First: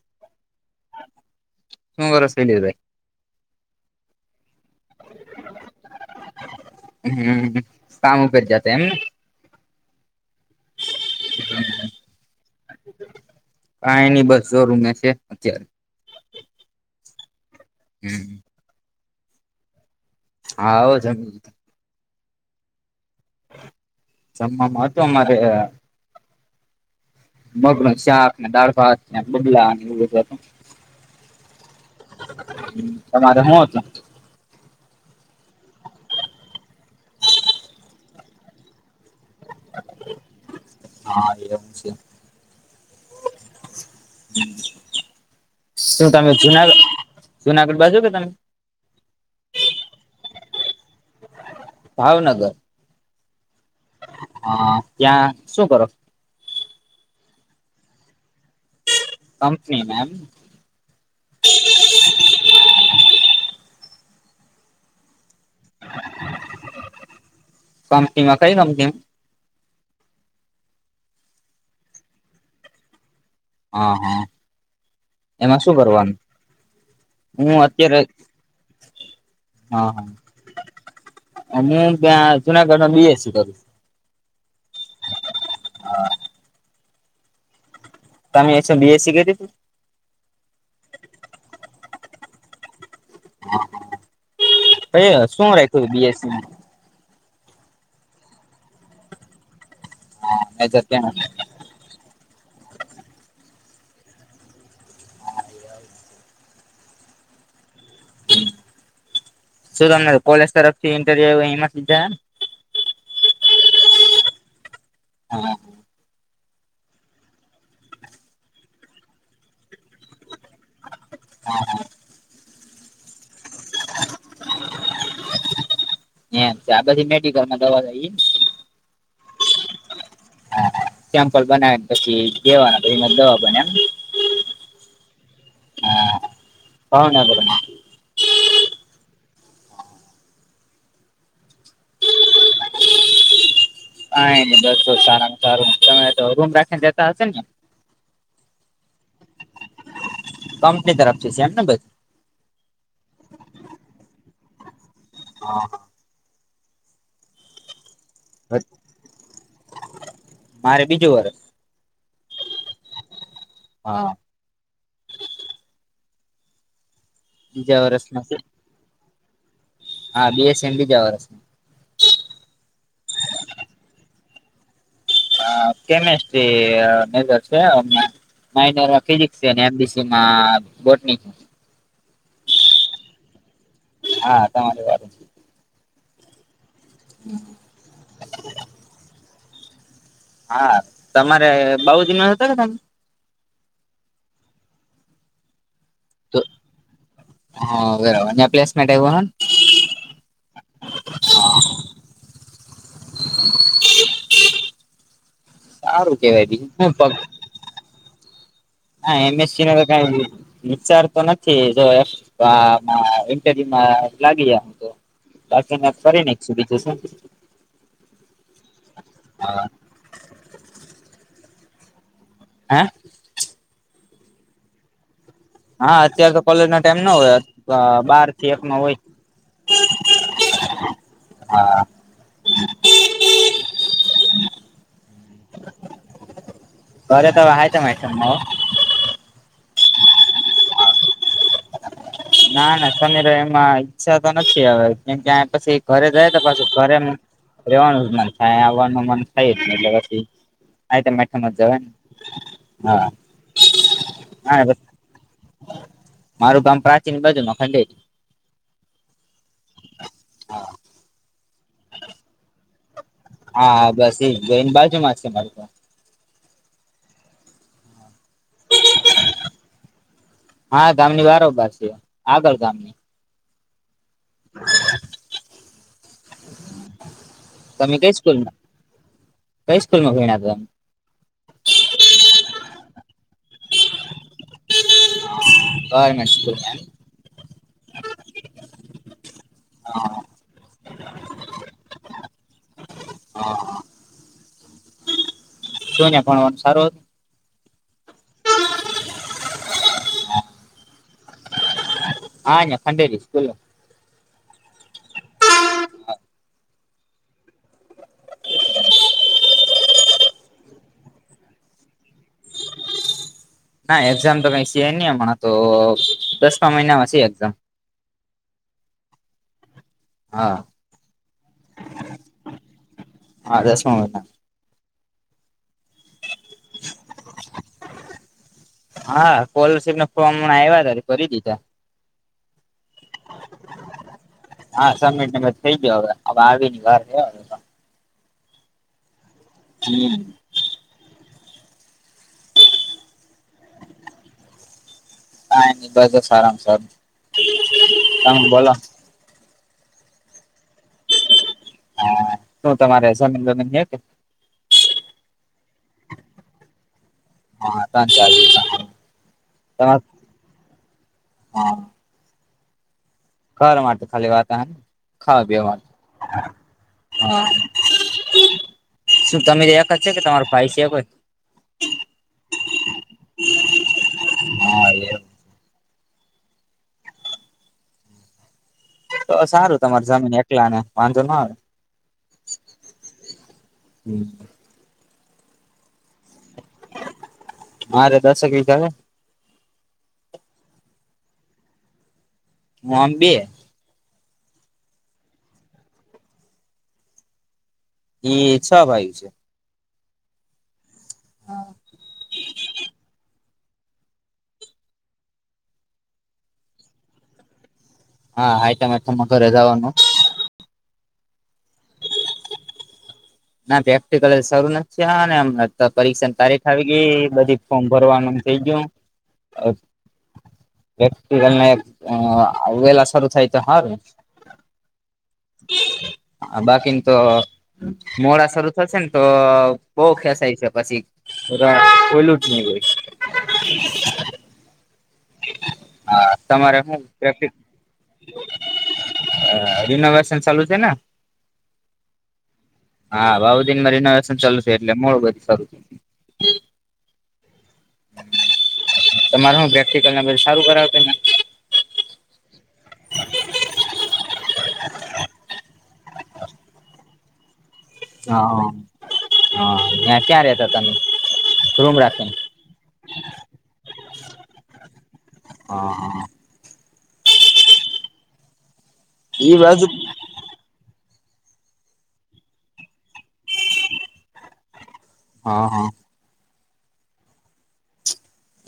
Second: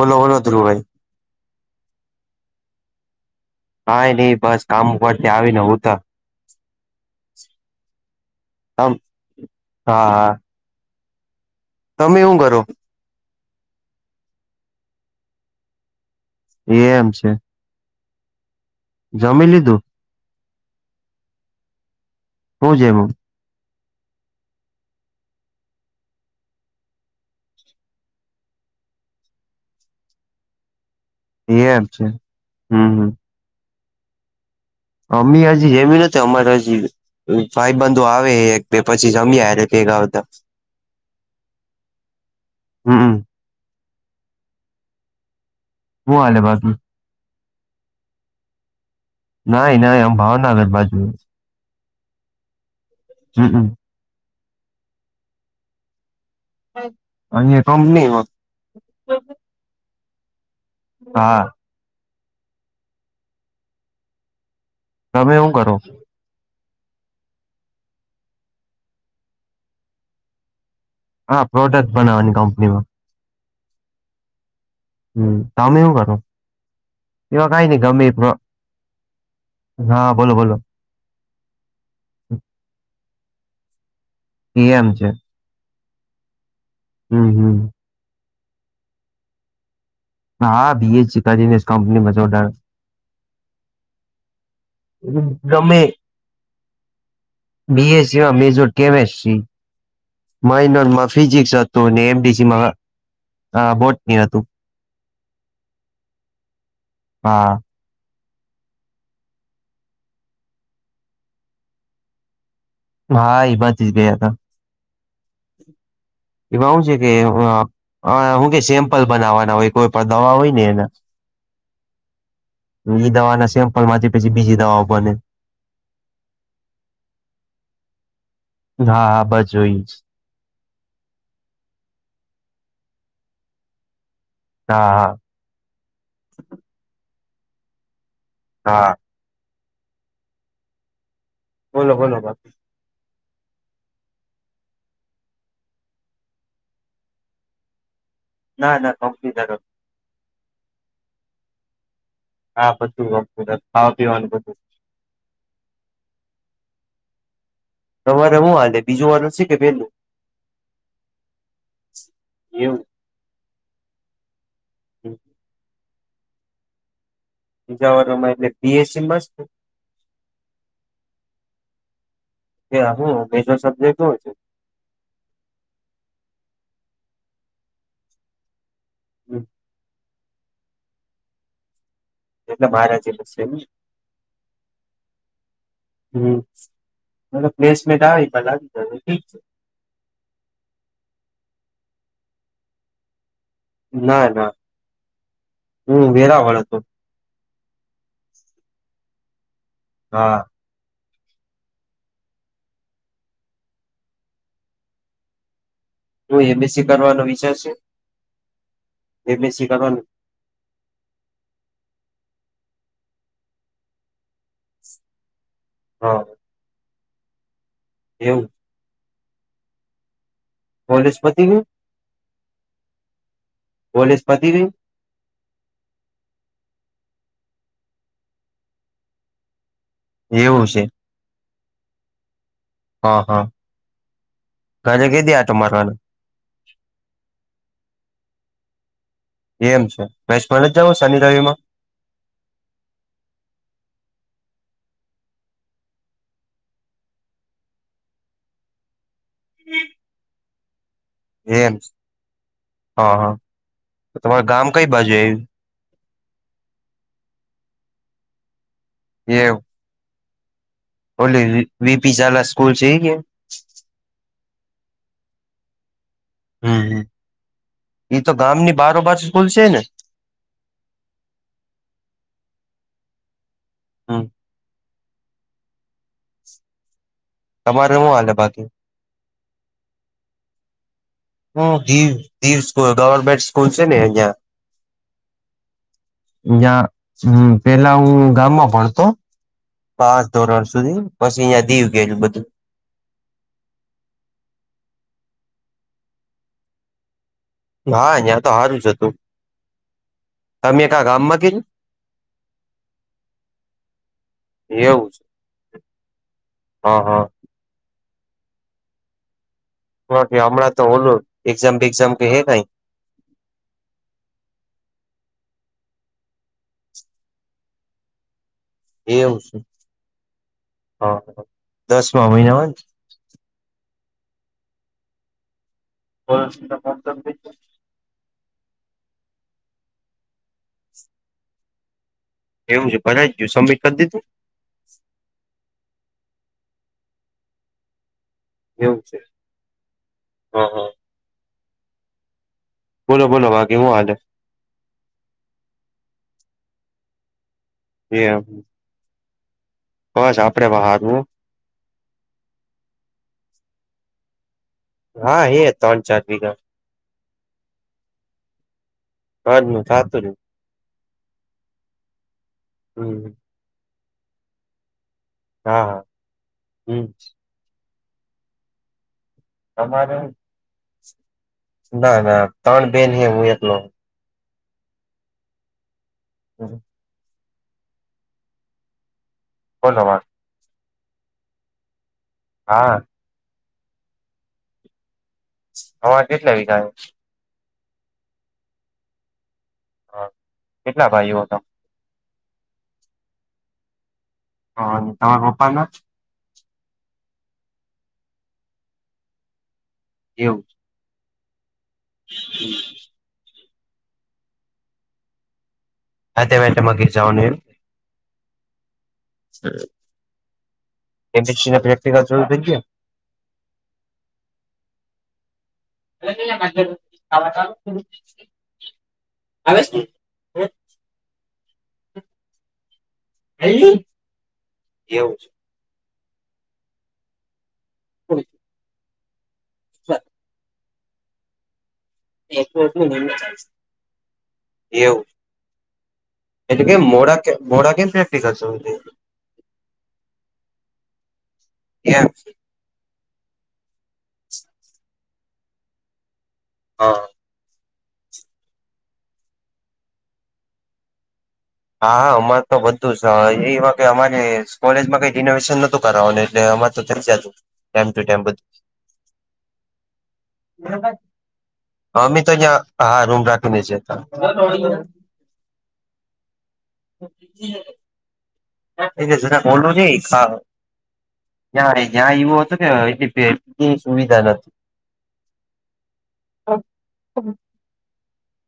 બોલો બોલો ધ્રુવભાઈ ત્રણ વરસ થી લઈ જાય કઈ નઈ બસ કામ ઉપરથી આવી ને હુતા હમ સામું કરી જાત તમ એમને હા હા હમ તમે હું કરો કાંઈ ની બસ જો રૂમે છે અત્યારે એ એમ છે હમ જમી લીધું હા આવ જમ હું જમ્યું, જમામાં હતું અમારે મગનો શાક ને દાળ ભાત બગલા એવું બધું હતું. એમ છે હમ [inaudible] તમારે હું હતું? અમી હજી જમ્યુ નથી અમારા હજી ભાઈબંધુ આવે એક પછી જમીએ હારે ભેગા આવતા હા એવું છે હમ શું હું તમે હાલે બાકી જુનાગઢ જુનાગઢ બાજુ કે તમે નઈ નહી અમ ભાવનાગર બાજુ ભાવનગર હમ હમ હા ત્યાં સુ કરો હ અને કંપની હ કંપની [inaudible] હા, તમે, હું કરો? કંપનીમાં કઈ કંપની મ હા, પ્રોડક્ટ બનાવાની કંપનીમાં હા હા હમ્મ એમાં શું તમે હું કરવાનું કરો. એવા હું કઈ નઈ અત્યારે ગમે એ હા, બોલો બોલો હુ ત્યાં જુનાગઢ માં બી. એસ. સી કરું. એમ છે. [inaudible] હા હમ્મ હમ્મ તમે સુ બી. એસ. સી કર્યું હતું. હા બી. એસ. સી કરી ને કંપનીમાં જોડાણો, [inaudible] સુ બી. એસ. સી માં બી. એસ. સી માં મેજર કેમેસ્ટ્રી માં મેજર માઇનર કેમ માં ફિઝિકસ હ તો ને એમડીસી માં બોટ નિતું હા શું તમને કોલેજ તરફથી ઇન્ટરવ્યુ ઈમાં થી જાયા ને હા, ઈ બાજથી જ ગયાતા. એમાં હું છે, કે હું કે સેમ્પલ બનાવવાના હોય કોઈ પણ દવા હોય ને એના. [inaudible] ઈ દવા ના સેમ્પલ માંથી પછી બીજી દવાઓ બને, એમ છે. આ બધી મેડિકલ માં દવા જાય ઈ ને, હા હા, બસ જો ઇ જ [inaudible] સેમ્પલ બનાવી પછી જેવાના પછી દવા બને એમ ને? હા હા હા [unintelligible] હા બોલો બોલો બા કાઈ ન બસ સારામ સારું. તમે તો રૂમ રાખીને રેતા હશે ને, ના ના કોમ્પની તરફ કંપની તરફ થી છે, એમને બધુ હા બધુ કંપની [unintelligible] ખાવા પીવાનું બધું હા તમારે હું હા હાલે બીજું વરહ છે કે પેલું? મારે બીજું વરસ એવું હા બીજા વરસમાં વરહમાં છે એટલે પીએસસીમાં [unintelligible] હા બીએસસી માં બીજા વરસે, એ હું મેજર સબ્જેક્ટ હું હતું? કેમેસ્ટ્રી અ મેજર છે અમ માઇનરમાં ફિઝિકસ એમ બી સી. માં બોટની. એટલે મારા જિમ જ શે એમ. હા તમારી વાત છે. હમ્મ એતો પ્લેસમેન્ટ આવે લાગી જાય તો ઠીક છે. હા તમારે બાઉ જિમાર હતા કે તમ ના ના હું તો વેરાવળ હતો. હા બરાબર ને પ્લેસમેન્ટ આવ્યુ [unintelligible] હા [inaudible] સારું તો કેવાય બીજું એબસી હું પગ કરવાનો વિચાર છે? હા એમ એસ સી એમએસસી નો તો કાઇ કરવાનું વિ વિચારતો નથી જો આ માં ઈન્ટરવ્યુ લાગીયા તો. બાકીને હા ફરિ મેક્શું બીજું શું. એવુ? હા. કોલેજ પતિ ગ્યું? હા? પોલીસ પતી ગયું? હા અત્યારે તો કોલેજનો ટાઈમ ના હોય બાર થી એક નો હોય. એવું છે. હા. હા હા, ગાજે કેદી આટો મારવાનો? ઘરે તો આહે તો [unintelligible] એમ છે મેચમાં નથી જવુ શનિ રવિમાં? ના ના સમીર એમાં ઈચ્છા તો નથી હવે કેમકે પછી ઘરે જાય તો પાછું ઘરે રેવાનું જ મન થાય આવવાનું મન થાય જ, એટલે પછી જ એમ જવાને, છે. હા તો તમારું ગામ હા. કઈ બાજુ મારું ગામ પ્રાચીન બાજુમાં ખંડેજ. એવુ? હા ઓલી વીપી જાલા સ્કૂલ છે ઈ હે હા હા બસ એ ગયને બાજુ મા છે, મારું ઘર હમ્મ હમ્મ ઈ તો ગામની બારો બાર સ્કૂલ છે ને હા, ગામની બારો બાર શે, આગળ ગામની હમ્મ તમારે તમે હું કઈ હાલે સ્કૂલમાં બાકી કઈ સ્કૂલમાં ભયણા તા હુ દીવ દીવ ગવર્મેન્ટ સ્કૂલ છે ને અહિયાં ગવર્મેન્ટ સ્કૂલમાં અયાં હમ્મ પેલા હું ગામમાં ભણતો હા પાંચ ધોરણ સુધી પછી અહંયા દીવ કયરૂ બધું હા શું નયા ભણવાનું સારું હતુ, હા, યાં તો હારું જ હતું તમે કા ગામમાં કરયુ હા યા ખંઢેરી સ્કૂલ એ એવું છે હ હ [unintelligible] કે હમણાં તો ઓલો એક્ઝામ બેગઝામ કે હે નઈ ના એક્ઝામ તો કઈ સે નહી હમણા તો દસમા મહિનામાં શે એક્ઝામ એવું શે હા હ હ દસમાં મહિનામાં જ હા, દસમાં મહિના પણ [unintelligible] હા, સ્કોલરશીપ ના ફોર્મ હમણાં આવ્યાતા તો ભરી દીધા, એવું છે, ભરાઈ ગયું સબમિટ કરી દીધું હા, સબમિટટ થઈ ગયો હવે હવે આવીની વાટ સે હવે, એવું છે. હમ્મ. હા હા. બોલો બોલો વા કેવુ હાલે? કાંઈ નહિ ભાઈ જો સારમાં સારું છે, એ તમે બોલો? બસ આપડે બહારવું સુ, તમારે [unintelligible] હા, એ ત્રણ ચાર વિઘા- હા, ત્રણ ચાલ હજ નું થાતું ન. હા, હમ્મ ઘર માટે ખાલી વાતાર ખાવા બેવા હા ની- હા હમ શું તમે એક જ છે, તમારે કે તમારો ભાઈ છે. ના ના ત્રણબેન હે હું એકલો. હા, એ. [unintelligible] તો સારું બોલો તમારી વાત જમીન એકલા ને વાંધો ના આવે હા હમ્મ [unintelligible] હવારે કેટલા વીઘા હે? મારે દશક વીઘા હે, હ, કેટલા ભાઈઓ હતા? ઓમ બે. હ અને તમારા પપ્પા ના જ? એ છ ભાઈ છે. એવું. હમ [unintelligible] હા મેલે માગર જઉન એ [unintelligible] હા હ તમામે તમારે ઘરે જવાનું. પ્રેક્ટિકલ થાય ગયું? ના પેફ્ટ [unintelligible] કલર સારું [inaudible] નથીને એમ નથી. પરીક્ષા તારીખ ગયા આવી ગઈ બધી ફોર્મ ભરવાનું થઇ ગયું વલ ને વેલા શરૂુ થાય તો હારુ એવું છે. હ બાકીને તો મોડા શરૂ થશે ને તો? બઉ ખેસાય છે પછી ખલું? એટલું એટલું ધન એવું. હા તમારે એટલે હું કેમ મોડા મોડા કેમ પ્રેક્ટ કરલ છો? હ રિનોવેશન ચાલુ છે ને? એમ - હા ભવધન મામાં [unintelligible] ઇનોવેશન ચાલુ છે. એટલે મો બધી શરૂ થું. હા તમારે હું પ્રેક્ટિકલ ના બ સારું કરાવતા હશે ને. હા હા અમારે તો બધું જ એ વા કે અમારે કોલેજમાં કઈ રિનોવેશન નતું કરાવવાનું એટલે અરે- થ જત ટાઈમ ટુ ટાઈમ હા બધું. હા ત્યાં ક્યાં રેતા હતા તમે રૂમ હ રાખીને અમે તો જ્યાં હા રૂમ રાખીને છે ત હા હા- એ ઈ જરા બાજુ બોલું છે હા- ત્યાં જ્યાં એવું હતું કે એટલે સુવિધા નથી. હા હા [unintelligible] હ હા [unintelligible]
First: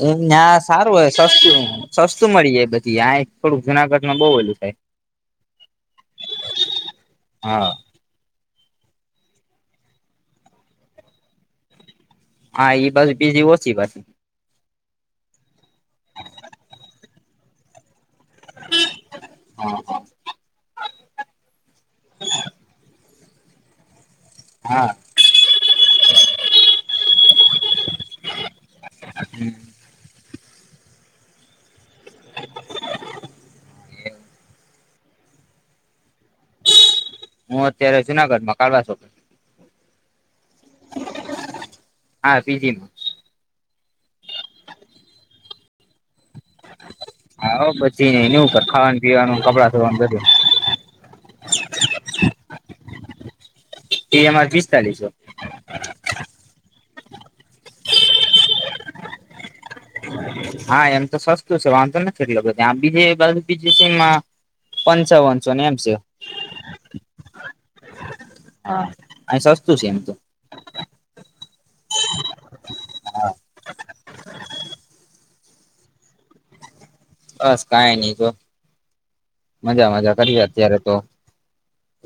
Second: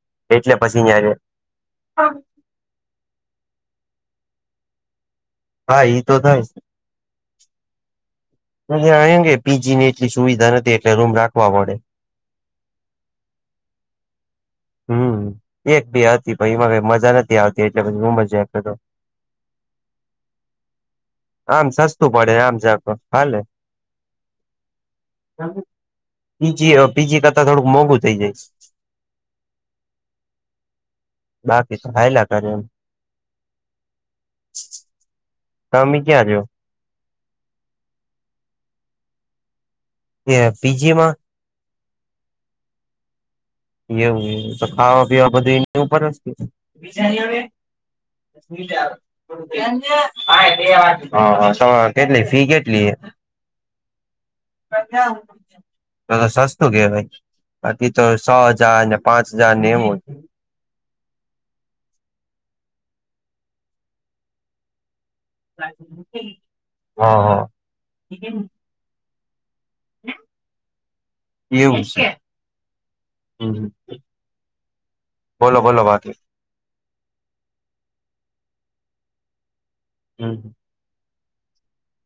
એમ ત્યાં સારું હોય સસ્તું સસ્તું મળી જાય- ત્યાં એક થોડુંક જુનાગઢ ન બઉુ ઓેલું થાય. હા ઈ તો થાય. હા. હ આ કે પીજી ની એટલી સુવિધા નથી એટલે રૂમ રાખવા પડે. હા એઈ બસ બીજીી ઓછી બલ. હમ એક બે હતી પ એમાં મજા નથી આવતી એટલે પછી હું મજા કા તો. હા આમ સસ્તું પડે આમ જ તો હાલે. હા. પીજી પીજી કરતા થોડુંક મોંઘુ થઇ જાય છે. હ [unintelligible] બાકી હાયલા કરે એમ. તમે ક્યાં છો. હું અત્યારે જુનાગઢ માં કાવા છો એ પીજીમાં. હા પીજીમાં. એવું એવું તો ખાવા પીવા બધું એ ઉપર. એ એની ઉપર ખાવા પીવાનું કપડાં ધોવાનું બધું તો કેટલી ફી કેટલી હૈ. એ એમ આર પિસ્તાલીસો. તો તો સસ્તું કેવાય બાકી તો સ હજાર ને પાંચ હજાર ને એવું. જ. હા એમ તો સસ્તું છે વાંધ તો નથી કેટલ ત બીજ બા બીજમાં. પંચાવન. હા હા. હા અને સસ્તું છે એમ તો. એવું છે હ બોલો બોલો બાકી. બસ કઈ નઈ જો મજા મજા હમ કરીએ અત્યારે તો.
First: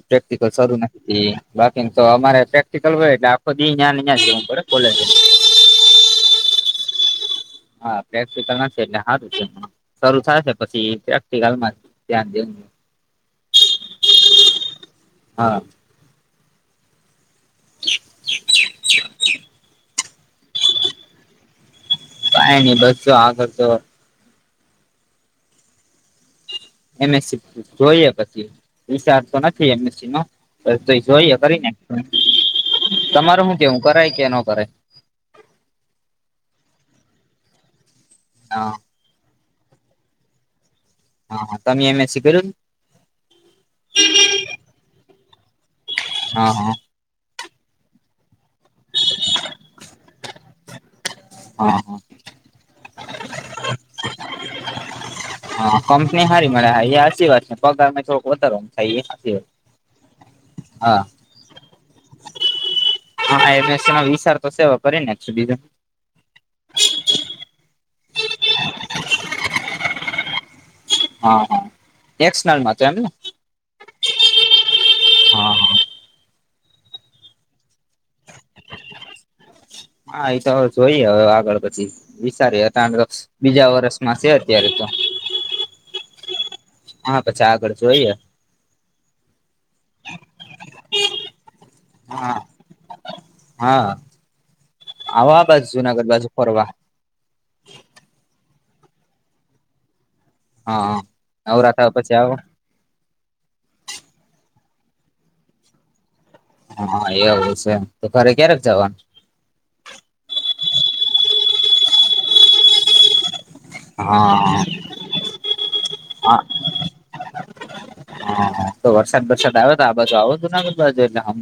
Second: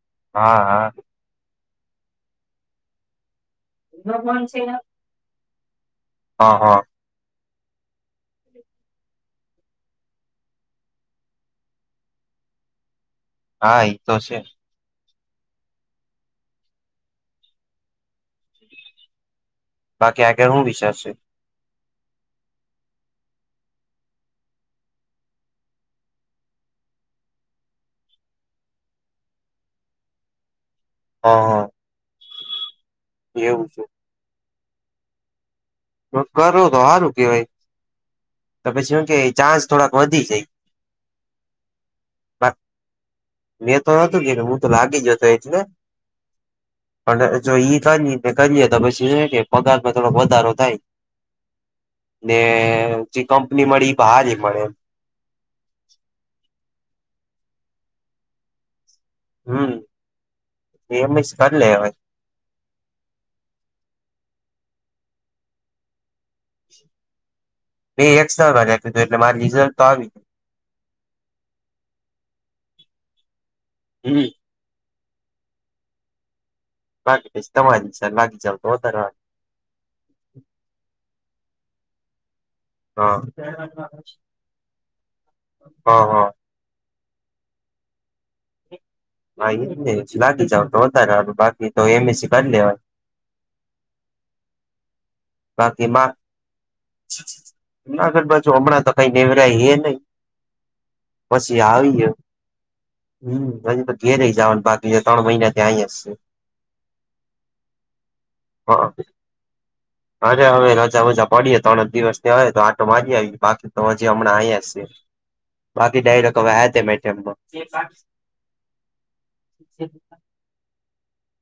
પ્રેક્ટિકલ હા શરૂ હા નથી બાકી તો અમારે પ્રેક્ટિકલ હોય એટલે. આખો અહી નહં છે હું પે કોલેજ માં. હા હા. હા પ્રેક્ટિકલમાં છે એટલે સારું છે શરૂ થશે પછી પ્રેક્ટિકલમાં. ધ્યાન દ. હા એ તો છે. હા. બાકી આગેર હું વિચારશું. કઈ નઈ બસશો આ કરશો. એમએસસી જોઈએ પછી વિચાર તો નથી એમએસસી નો. જોઈએ હા હા કરીને તમાર શું એવું કેવું કરાય કે ન કરાય. હ કરો તો સારું કેવાય તો હા પછી શ કે ચાન્સ થોડાક વધી જાય. હા હા તમે એમએસસી કર. મેં તો હતું ને હું તો લાગી જતો એટલે. હા હા. પણ જો ઈ કરી ને કરીે તો પછી કે પગારમાં થોડો વધારો થાય. હા હા. ને જે કંપની મળી એ બાર મળેમ. હા કંપની સારી મળ્યા હ એ સાચી વાત છે પગારં થોડક વધારો. ક હમ [unintelligible] હા. એમ જ કરી લેવાય હા એડશ વિચાર તો સેવ કરીને બીજો. મેં એકસલ ભ નાખ્યું હતું એટલે મારી રિઝલ્ટ તો આવી. હા હા એક્સનલમાં તો એમ ને. હમ. હા બાકી તમારી બાકી જાવ તો વધારે. હા એ તો હવે જોઈએ હવે આગળ પછી વિચારી. હા બીજા વર્ષમાં છે અત્યારે તો. હા હા. હા પછી આગળ છું જોઈએ. હા એમ લાગી જાવ તો હતાારે બાકી તો એમ એસ સી હા કરી લેવા. હા આવ આ બાજુ બાકી જુનાગઢ માં બાજુ ફરવા. જુનાગઢ બાજુ હમણાં તો કઈ નેવરાય એ નહી. હા પછી નવરા થયા આવીએ. પછી આવો હમ હજી તો ઘેર રઈ જવાને બાકી છે ત્રણ મહિના ત્યાં આવી જશે. હા એવું છે તો ઘરે ક્યારેક હા જવાનું? અરે હવે રજા મજા પડીએ ત્રણ જ દિવસ હવે તો આટો મારી આવી બાકી. તો હજી હા હમણાં આયા છે, બાકી ડ ટકા વ મેમમાં. હાા તો વરસાદ વરસાદ આવે્યો તો આ બાજુ આવ તોું નાગુ બાજુ એટલે સા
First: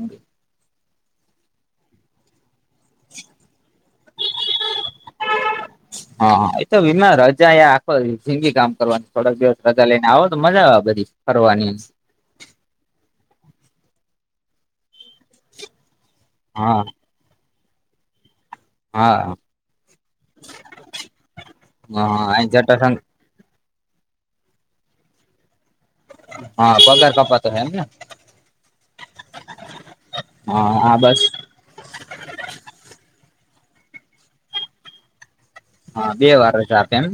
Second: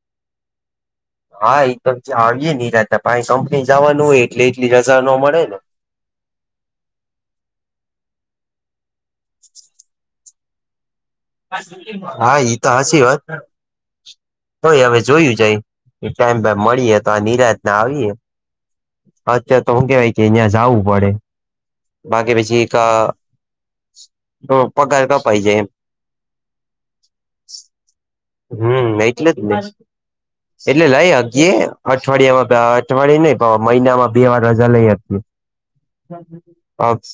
હા એ તો આવીયે નેતા પા કંપની જવાનું હોય એટલે એટલી રજા ન મળે ને. હા હા એતો વીમા રજા એ આખો જિંદગી કામ કરવા થોડાક દિવસ રજા લઈને આવો. તો મજા આવે બધી. ફરવાની હા ઈ તો હચી વાત. તોય હવે જોયું જાય, કે ટાઈમ ભ હા મળીએ તો આ નિરાતના આવીએ. હા અત્યારે તો હું કેવાય કે અહં જવું પડે, બાકી હા પછી એક જટાશંકર તો પગાર કપાય જાય એમ. હા પગાર કપા તો હ એમને. હમ એટલે જ, હા એટલે હા લઈ બસ અગે. અઠવાડિયામાં અઠવાડિયા ન મહિનામાં બે વાર રજા લઈ આપ. હા બે વાર રજા આપે અ એમને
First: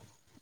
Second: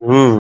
હમ.